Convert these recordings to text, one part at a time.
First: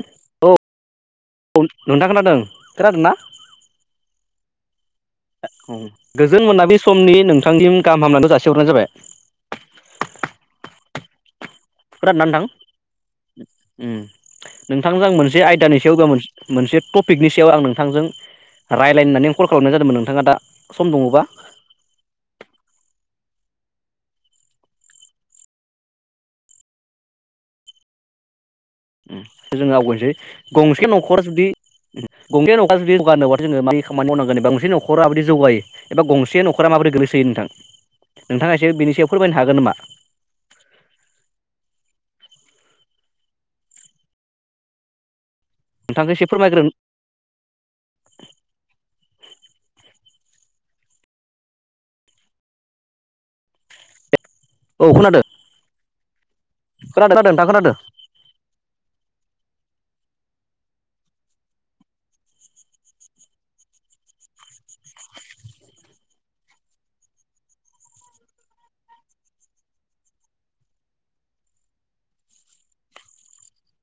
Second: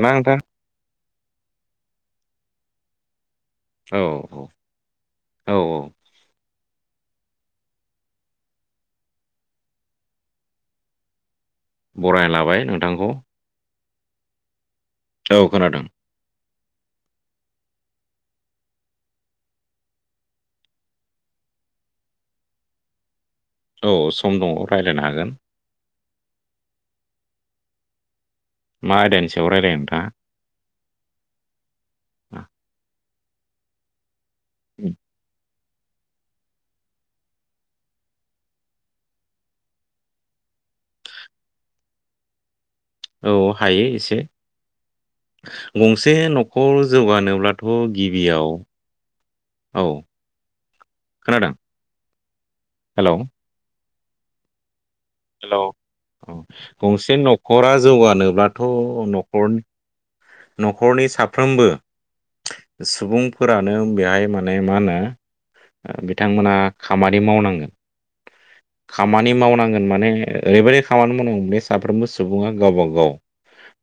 ना नोंथां औ-औ नोंथां खोनादों खोनादोंना? औ औ गोजोन मोनाबिलि। समनि नोंथांनिम गाहाम हामलांगखौ जासिहरनाय जाबाय। बरायना लाबाय नोंथांखौ। ओम नोंथांजों आं औ मोनसे आयदानि खोनादों सायाव बा मोन-मोनसे टपिकनि सायाव आं नोंथांजों। रायलायनो होननानै कल खालामनाय जादोंमोन नोंथाङा दा सम दङ'बा? औ सम दङ' रायलायनो हागोन। मा ओम आयदानि सायाव जोंङो रायज्लायनो आवगायनोसै गंसे न'खरा जुदि, नोंथाङा गंसे न'खरा जुदि जौगानोबाथ'। जोङो मानि खामानि मावनांगोन बे बांसिन न'खराबोदि जौगायो एबा गसे नख'रा माबोरै गोग्लैसोयो नोंथां? नोंथाङा एसे बेनि सायाव फोरमायनो हागोन नामा? [unintelligible] औ हायो एसे। नोंथांखौ गंसे एसे फोरमायग्रो न'खर जौगानोब्लाथ' गिबियाव औ। खोनादों? हेलौ! औ खोनादो। अ! गंसे न'खरा जौगानोब्लाथ' न'खरनि। न'खरनि साफ्रोमबो। सुबुंफोरानो बेहाय माने मा होनो। ओ बिथांमोना खामानि मावनांगोन। खामानि मावनांगोन माने ओरैबायदि खामानि मावनांगौ मे साफ्रोमबो सुबुङा गावबा -गाव।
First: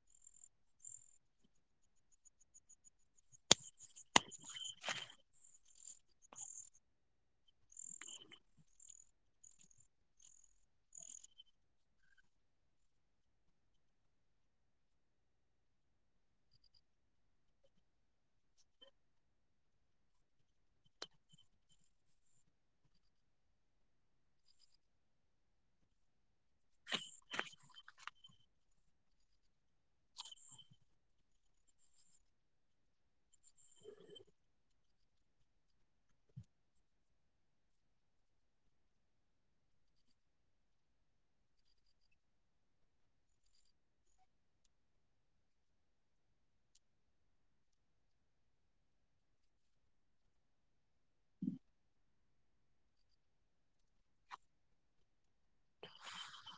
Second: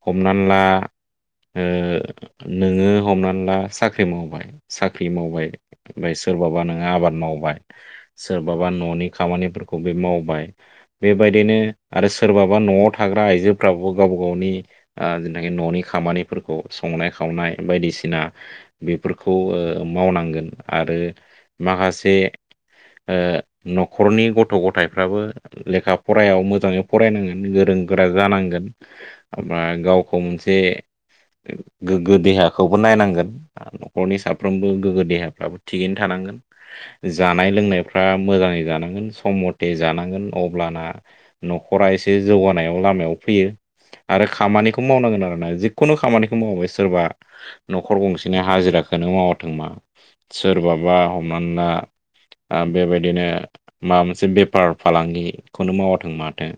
हमनानै ला‌। ओ नोङो हमनानै ला साख्रि मावबाय-साख्रि मावबाय बाय। सोरबाबा नोङो आबाद मावबाय सोरबाबा न'नि खामानिफोरखौ बे मावबाय बेबा। बेबायदिनो आरो सोरबाबा न'आव थाग्रा आइजोफ्राबो गावबा -गावनि ओ जेनाखि न'नि। खामानिफोरखौ संनाय -खावनाय बायदिसिना बेफोरखौ ओ मावनांगोन आरो। आरो माखासे। ओ न'खरनि गथ'-गथायफ्राबो लेखा फरायाव मोजाङै फरायनांगोन गोरों। गोरा जानांगोन ओमफ्राय गावखौ मोनसे। गोग्गो देहाखौबो नायनांगोन न'खरनि साफ्रोमबो गोग्गो देहाफ्राबो थिगैनो थानांगोन। जानाय- लोंनायफ्रा मोजाङै जानांगोन सम मथे जानांगोन अब्लाना। न'खरा एसे जौगानायाव लामायाव फैयो आरो खामानिखौ मावनांगोन आरोना। जि खुनु खामानिखौ मावबाय सोरबा न'खर गंसेनि हाजिराखौनो मावाथों मा सोरबाबा हमनानै ला ओ बेबायदिनो माबा मोनसे बेफार फालांगिखौनो मावाथों माथों,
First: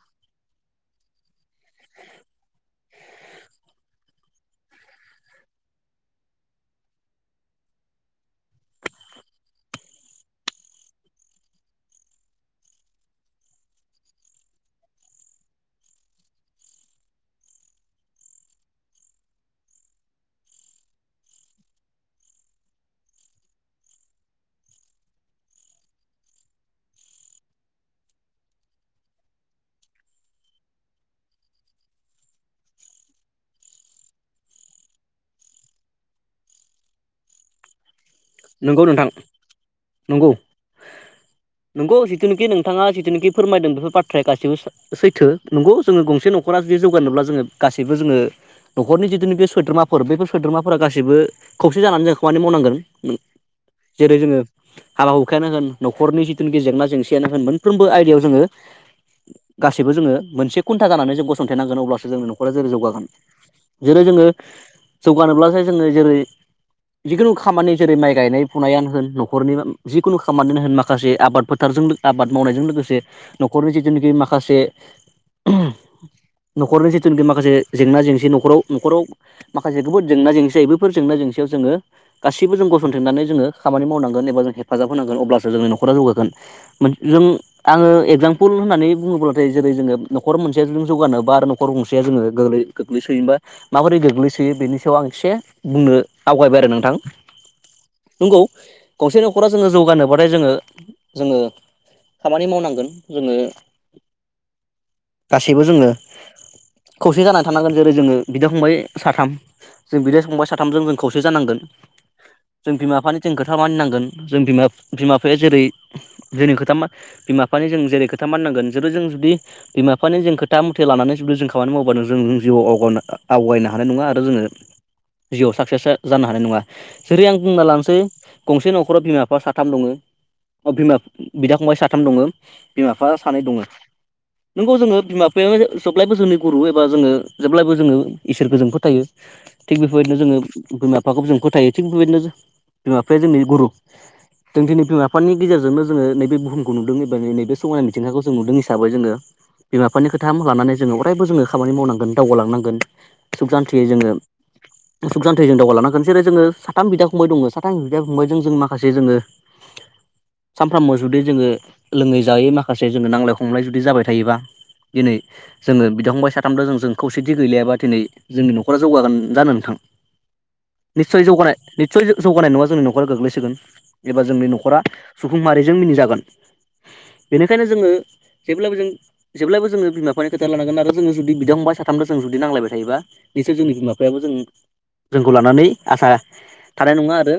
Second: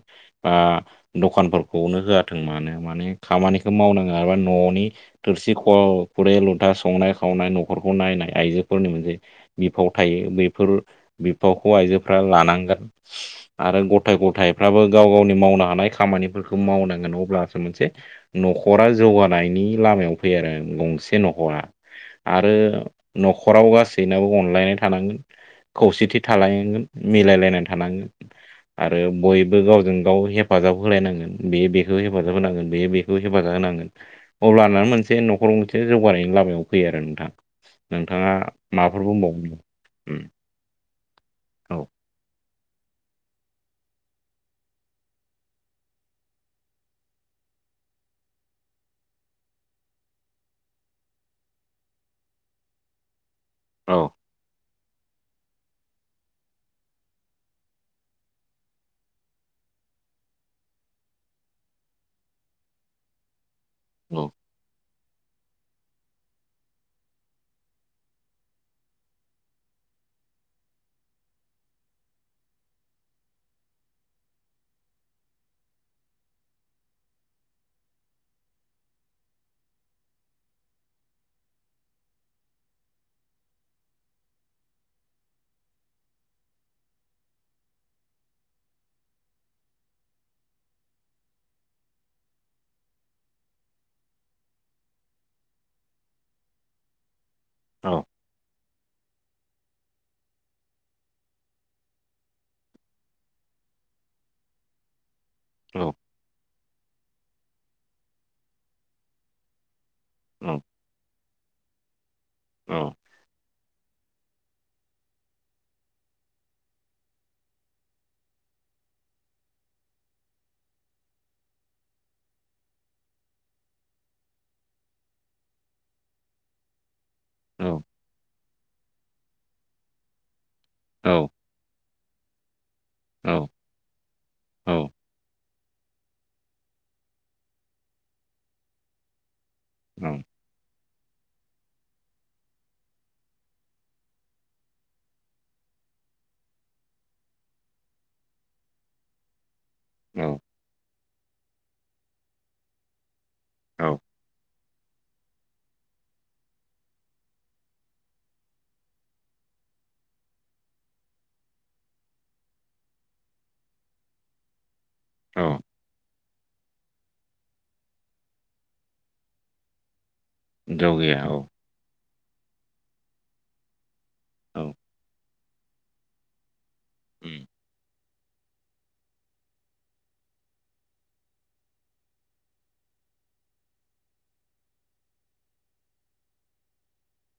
बा ना दखानफोरखौनो होआथों मानो माने खामानिखौ मावनांगोन माबा न'नि थोरसि ख फुरै लुथा संनाय खावनाय न'खरखौ नायनाय आइजोफोरनि मोनसे बिफाव थायो बेफोर बिफावखौ आइजोफोरा लानांगोन आरो गथ' गथायफ्राबो गाव गावनि मावनो हानाय खामानिफोरखौ मावनांगोन अब्लासो मोनसे न'खरा जौगानायनि लामायाव फैयो आरो गंसे न'खरा। आरो न'खराव गासैनाबो अनलायनाय थानांगोन। खौसेथि थालानांगोन मिलायलायनानै थानांगोन। आरो बयबो गावजों गाव हेफाजाब होलायनांगोन बेयो बेखौ हेफाजाब होनांगोन बेयो बेखौ हेफाजाब होनांगोन। अब्लाना मोनसे न'खराव मोनसे जौगानायनि लामायाव फैयो आरो नोंथां। नोंथाङा नंगौ माबाफोर नोंथां बुंबावनो उम नंगौ। औ नंगौ जिथुनिखि नोंथाङा जिथुनिखि फोरमायदों बेफोर बाथ्राया गासि गासैबो सैथो नंगौ जोङो गंसे न'खरा जुदि जौगानोब्ला जोङो गासैबो जोङो न'खरनि जिथुखि सोद्रोमाफोर बेफोर सोद्रोमाफोरा गासैबो खौसे जानानै जों खामानि मावनांगोन। औ जेरै जोङो हाबा हुखायानो होन, न'खरनि जिथुनाखि जेंना -जेंसिआनो होन मोनफ्रोमबो आयदायाव जोङो गासैबो जोङो मोनसे खुन्था जानानै जों गसंथ नांगोन अब्लासो जोंनि न'खरा जेरै जौगागोन। जेरै औ जोङो जौगानोब्लासो जोङो जेरै जिखुनु खामानि जेरै माइ गायनाय फुनायानो होन न'खरनि जिखुनु खामानियानो होन माखासे आबाद फोथारजों आबाद मावनायजों लोगो से न'खरनि जिथुनाखि माखासे नख'रनि जिथुनिखि माखासे जेंना जेंसि न'खराव नख'राव माखासे जोबोद जेंना जेंसि जायो बेफोर जेंना जोंसेयाव जोङो गासै गसिबो जों गसंथेनानै जोङो खामानि मावनांगोन एबा जों हेफाजाब होनांगोन अब्लासो जोंनि नख'रा जौगागोन। मोन जों आङो एगजाम्पोल होननानै बुङोब्लाथाय जेरै जोङो न'खर मोनसेया जों जौगानोबा आरो नखर गंसेया जोङो जोरै गोग्लैसोयोमबा माबोरै गोग्लैसोयो बेनि सायाव आं एसे बुंनो आवगायबाय आरो नोंथां। औ नंगौ गंसे न'खरा जोङो जौगानोबाथाय जोङो जोङो खामानि मावनांगोन जोङो [inaudible] गासैबो औ जोङो खौसे जानानै थानांगोन। जेरै जोङो बिदा फंबाय साथाम जों बिदा संबाय औ साथामजों जों खौसे जानांगोन जों औ बिमा बिफानि जों खोथा मानिनांगोन। जों बिमा बिमा बिफाया जेरै जोंनि खोथा बिमा बिफानि जों जेरै खोथा मानिनांगोन जेरै जों जुदि बिमा बिफानि जों खोथा मथे लानानै जुदि जों खामानि मावबानो जोंनि जिउआव आवगायनो हानाय नङा। आरो जोङो जिउआव साक्सेस जानो हानाय नङा। जेरै आं बुंना औ लानोसै गंसे न'खराव बिमा बिफा साथाम दङो। बिमा औ बिदा फंबाय साथाम दङो, बिमा बिफा सानै दङो। नोंगौ जोङो बिमा बिफाया जेब्लायबो जोंनि गुरु एबा जोङो जेब्लायबो जोङो इसोरखौ फोथायो। थिग औ बेफोरबायदिनो जोङो बिमा बिफाखौ जों फोथायो थिग बेबायदिनो बिमा बिफाया जोंनि गुरु। जों दिनै बिमा बिफानि गेजेरजोंनो जोङो नैबे बुहुमखौ नुदों एबा नैबे समायनानि मिथिंगाखौ जों नुदों हिसाबै जोङो बिमा बिफानि खोथा औ लानानै जोङो अरायबो जोङो खामानि मावनांगोन दावगालांनांगोन सुख जान्थियै औ जोङो सुखसान्थि जों दावगालांनांगोन जेरै जोङो साथाम बिदा फंबाय दङो, साथाम बिदा फंबायजों जों माखासे जोङो सानफ्रामबो जुदि जोङो लोङै जायै माखासे जोङो नांलाय खमलाय जुदि जाबाय थायोबा दिनै औ जोङो बिदा फंबाय साथामबो जों जों खौसेथि गैलायाबा दिनै जोंनि न'खरा जौगागोन जानो नोंथां? जौ गैया निसय औ जौगानाय निसय जौगानाय नङा जोंनि न'खराव गोग्लैसोगोन एबा जोंनि औ न'खरा सुबुं माहारिजों मिनिजागोन। औ बेनिखायनो जोङो जेब्लाायबो जों जेब्लाबो जोङो बिमा बिफानि खोथा लानांगोन आरो जोङो जुदि बिदा फंबाय साथामबो जों जुदि नांलायबाय थायोबा निसय जोंनि बिमा बिफायाबो जों जोंखौ लानानै आसा थानाय नङा आरो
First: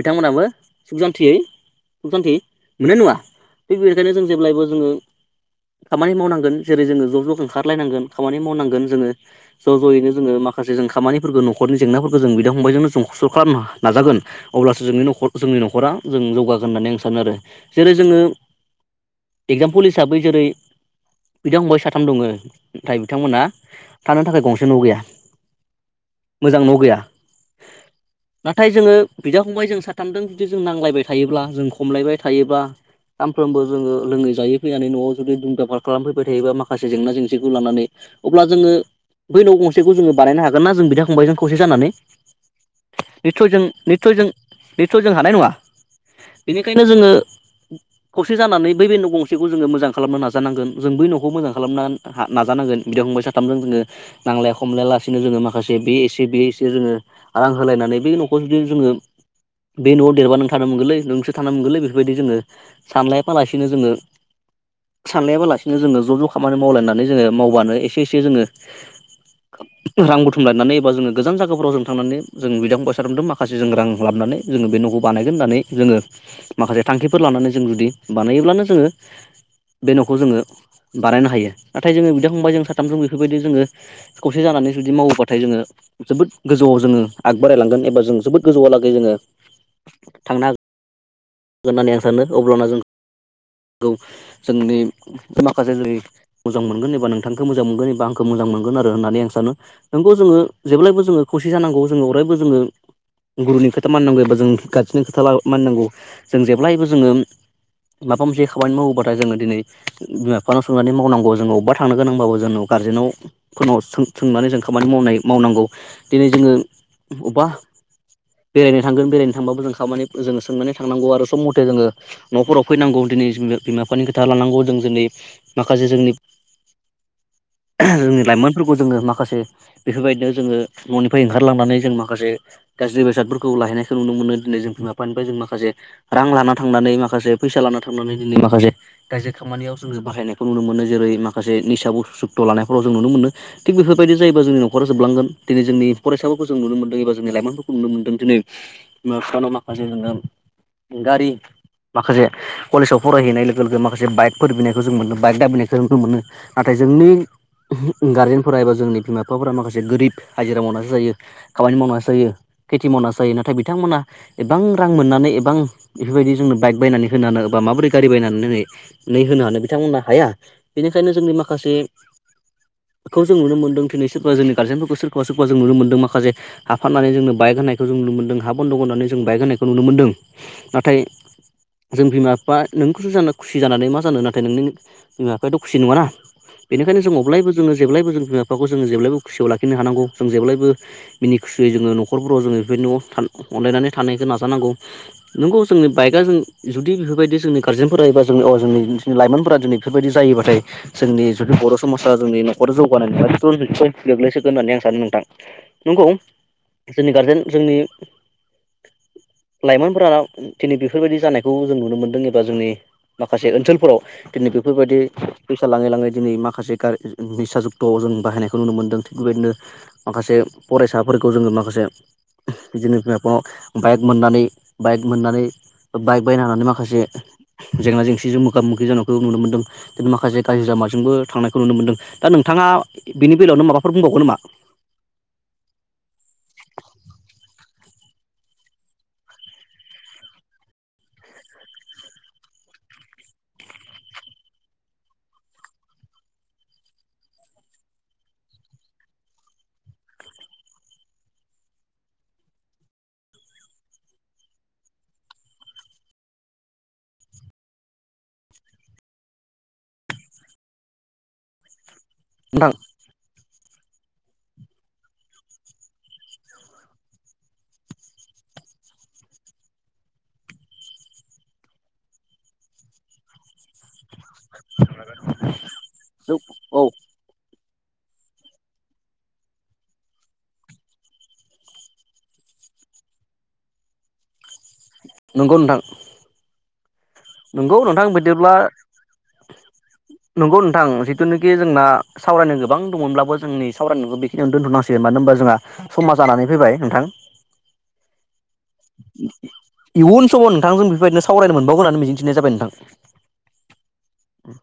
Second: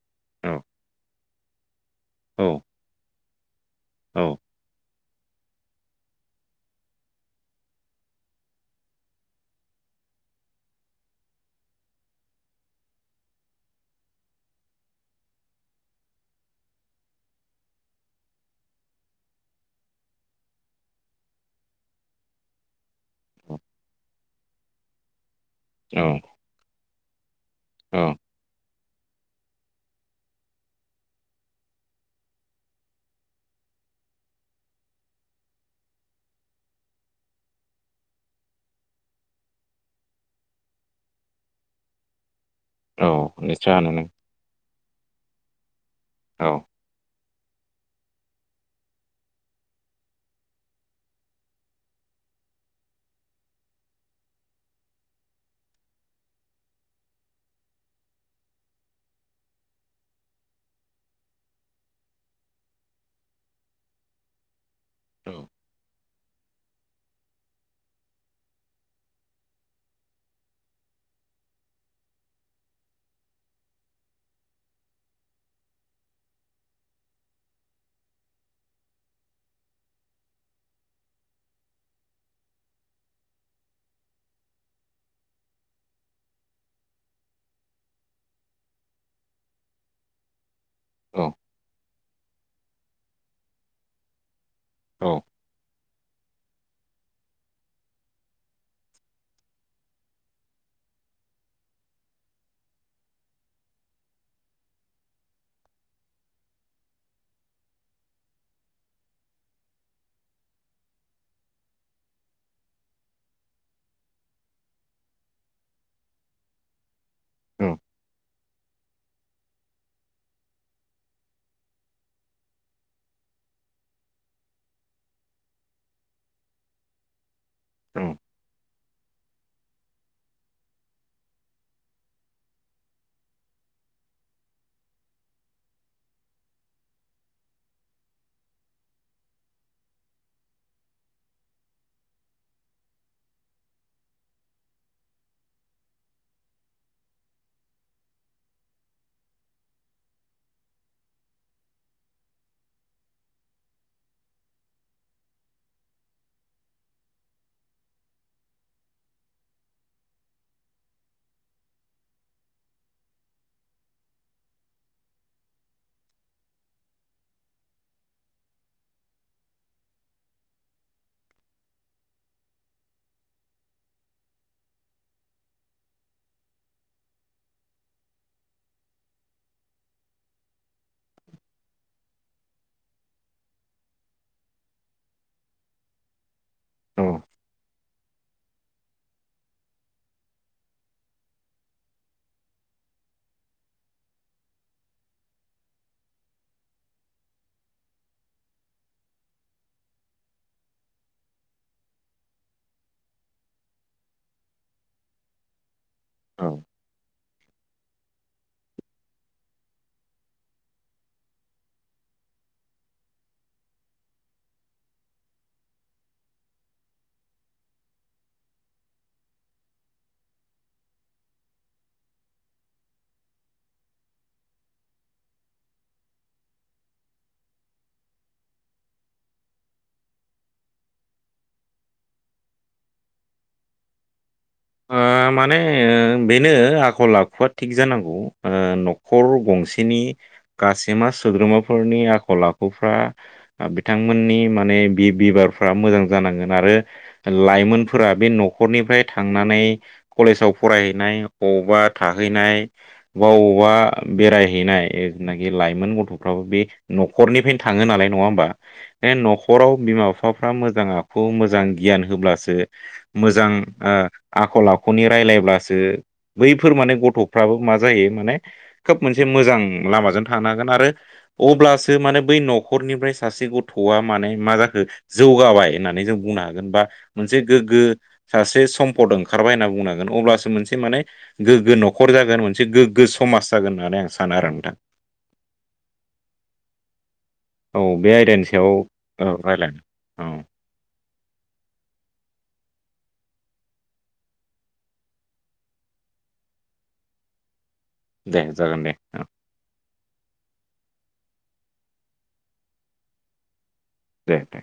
बिथांमोनाबो औ सुख जान्थियै सुखसान्थि मोननाय नङा थिग बेनिखायनो जों औ जेब्लायबो जोङो [inaudible] खामानि मावनांगोन जेरै जोङो ज' ज' ओंखारलायनांगोन खामानि मावनांगोन जोङो ज' ज'यैनो जोङो माखासे खामानिफोरखौ न'खरनि जेंनाफोरखौ जों बिदा फंबायजोंनो जों ज खौसे खालामनो नाजागोन अब्लासो जोंनि न'खर जोंनि न'खरा जों जौगागोन होननानै आं सानो आरो। जेरै जोङो एगजामपोल हिसाबै जेरै बिदा फंबाय साथाम दङमोन नाथाय बिथांमोनहा थानो थाखाय गंसे न' गैया। औ मोजां न' गैया। औ। नाथाय जोङो बिदा फंबाय जों साथामजों जुदि जों नांलायबाय थायोब्ला जों खमलायबाय थायोब्ला। सानफ्रोमबो जोङो लोङै जायै फैनानै न'आव जुदि दुम दाखाल खालामफैबाय थायोबा माखासे जेंना जेंसिखौ लानानै। अब्ला जोङो बै न' गंसेखौ जोङो बानायनो हागोन ना जों बिदा फंबाय जों खौसे जानानै? औ निसय जों निस्सय हानो नों निसय जों निसय जों हानाय नङा। औ बेनिखायनो जोङो खौसे जानानै बै बे न' गंसेखौ जोङो मोजां खालामनो नाजानांगोन जों बै न'खौ मोजां खालामनो नाजानांगोन बिदा फंबाय साथामजों जोङो नांलाय खमलाया लालासिनो जोङो माखासे बे एसे बे एसे जोङो रां होलायनानै बे न'खौ जुदि जोङो बे न'आव देरबा नों थानो मोनगोरलै नोंसो थानो मोनगलै बेफोरबायदि जोङो सानलायफायालासिनो जोङो सानलायाबालासिनो जोङो ज' ज' खामानि मावलायनानै जोङो मावबानो एसे एसे जोङो रां बुथुम लायनानै एबा जोङो गोजान जायगाफोराव जों थांनानै जों बिदाखौ फंबाय साथामजों माखासे जों रां खालामनानै जोङो बे न'खौ बानायगोन होननानै जोङो माखासे थांखिफोर लानानै जों जुदि बानायोब्लानो जोङो बे न'खौ जोङो बानायनो हायो नाथाय जोङो बिदा फंबाय जों साथामजों बेफोरबायदि जोङो खौसे जाना नानै जुदि मावबाय थायो जोबोद गोजौआव जोङो आगबारायलांगोन एबा जों जोबोद गोजौहालागै जोङो थांनो औ गोन होननानै आं सानो अब्लाना जों जोंनि औ माखासे जनि मोजां मोनगोन एबा नोंथांखौ मोजां मोनगोन एबा आखौ मोजां मोगोन आरो होननानैं सानो नोंगौ जोङो जेलायबो जोंङो जानांगौ जोङो अरायबो जोङो गुरुनि खोथा माननांगौ एबा जों गारज्रिनि खोथा मानिनांगौ। जों जेब्लायबो जोङो माबा मोनसे खामानि मावोबाथाय जोङो दिनै बिमा बिफानाव संनानै मावनांगौ अबेबा थांनो गोनांबाबो जोंनाव गारजेनावफोरनाव सों सोंनानै जों खामानि मावनाय मावनांगौ दिनै जोङो अबेबा औ बेरायनो थांगोन बेरायनो थांबाबो जों खामानि जोङो सोंनानै थांनांगौ आरो। सम मथे जोङो न फोराव फैनांगौ दिनै बिमा बिफानि खोथा लानांगौ जों दिनै माखासे जोंनि [unintelligible] जोंनि लाइमोनफोरखौ जोङो माखासे बेफोरबायदिनो जोङो न'निफ्राय ओंखारलांनानै जों माखासे गाज्रि बेसादफोरखौ लाहैनायखौ नुनो मोनो। [unintelligible] जों माखासे रां लाना थांनानै माखासे फैसा लाना थांनानै दिनै माखासे गाज्रि खामानियाव जोङो बाहायनायखौ नुनो मोनो जेरै माखासे निसा बुस सुक्त' लानायफोराव जों नुनो मोनो थिग बेफोरबायदि जायोबा जोंनि न'खरा जोबलांगोन दिनै जोंनि फरायसाफोरखौ जों नुनो मोनदों एबा जोंनि लाइमोनफोरखौ नुनो मोनदों दिनै बिमा बिफानाव माखासे जोङो गारि माखासे कलेजाव फरायहैनाय लोगो लोगो माखासे बाइकफोर बिनायखौ जों मोनो बाइक दाबिनायखौ जों मोनो नाथाय जोंनि गारजेनफोरा एबा जोंनि बिमा बिफाफोरा माखासे गोरिब हाजिरा मावनासो जायो खामानि मावनासो जायो। खेथि मावना जायो नाथाय बिथांमोनहा एबां रां मोननानै एबां बेफोरबायदि जोंनो बाइक बायनानै होनानो बा माबोरै गारि बायनानै नै होनो हानो बिथांमोना हाया बेनिखायनो जोंनि माखासे खौ जों नुनो मोनदों दिनै सोरबा जोंनि गार्जेनफोरखौ सोरखौबा सोरोखोबा जों नुनो मोनदों माखासे हाफनानै जोंनो बाइक होनायखौ जों नुनो मोनदों हा बन्द' होननानै जों बाइक होनायखौ नुनो मोनदों नाथाय जों बिमा बिफा नोंखौस ज खुसि जानानै मा जानो नाथाय नोंनि बिमा बिफायाथ' खुसि नङाना औ बेखायनोअब्लाबो जोङो जेलायबो जों बिमा बिफाखौ जोङो जेब्लाय खुसियाव लाखिनो हानांगौ जों जेलायबो मिनि खुसियै जोङो नखरफोराव जोङो बेफोरदि न'आव थान अनलायनानै थानायखौ नाजानांगौ नोंगौ जोंनि बाइकआ जों जुदि बेफोरबायदि जोंनि गारजेनफोरा एबा जोंनो अ जोंनि लाइमोनफोरा दिनै बेफोरबायदि जायो ऐबाथाय जोंनि जुदि बर' समाजा जोंनि न'खराव जौगानाय ज [unintelligible] गोग्लैसोगोन होननानै आं सानो मोन्थां [inaudible] नंगौ औ जोंनि गारजेन जोंनि लाइमोन फोरा दिनै बेफोरबायदि जानायखौ जों नुनो मोन्दों एबा जोंनि माखासे ओनसोलफोराव दिनै बेफोरबायदि फैसा लाङै लाङै दिनै माखासे गारि निसा जुक्त' अजन बाहायनायखौ नुनो मोन्दों थिग बेबायदिनो माखासे फरायसाफोरखौ जोङो माखासे बिदिनो बिमा बिफाङाव बाइक मोननानै बाइक मोननानै बाइक बायना होनानै माखासे जेंना जेंसिजों मोगा मोगि जानायखौ नुनो मोनदों माखासे गाज्रि लामाजोंबो थांनायखौ नुनो मोनदों दा नोंथां आ बेनि बेलायावनो माबाफोर बुंबावगोन नामा ओ माने बेनो आखल आखुआ थिग जानांगौ ओ न'खर गंसेनि गाासैमा सोद्रोमाफोरनि आखल आखुफ्रा बिथांमोननि माने बि बिबहारफोरा मोजां जानांगोन आरो लाइमोनफोरा बे न'खरनिफ्राय थांनानै कलेजाव फरायहैनाय अबा थाहैनाय बा अबावबा बेरायहैनाय जिथुनाखि लाइमोन गथ'फ्राबो बे न'खरनिफ्रायनो थाङो नालाय नङा होमबा न'खराव बिमा बिफाफ्रा मोजां आखु मोजां गियान होब्लासो नोंथां मोजां ओ आखल आखुनि राय्लायब्लासो बैफोर माने गथ'फ्राबो मा जायो माने खोब मोन मोनसे मोजां लामाजों थांनो हागोन आरो अब्लासो माने बै न'खरनिफ्राय सासे गथ'आ माने मा जाखो जौगाबाय होननानै जों बुंनो हागोन औ बा मोनसे गोग्गो सासे सम पद ओंखारबाय होनना बुंनांगोन अब्लासो मोनसे माने गोग्गो न'खर जागोन मोनसे गोग्गो समाज जागोन होननानै आं सानो आरो नोंथां नंगौ नोंथां नंगौ औ नोंथां बे आयदानि बिदिब्ला सायाव औ रायलायनो औ नंगौ नोंथां जिथुनाखि जोंना सावरायनो गोबां दंमोनब्लाबो जोंनि सावरायनायखौ बेखिनियावनो दोनथ'नांसिगोन मानो होनबा जोंहा समा जानानै फैबाय नोंथां। दे जागोन दे इयुन समाव नोंथां जों बेफोरबायदिनो सावरायनो मोनबावगोन होननानै मिजिंथिनाय जाबाय नोंथां दे दे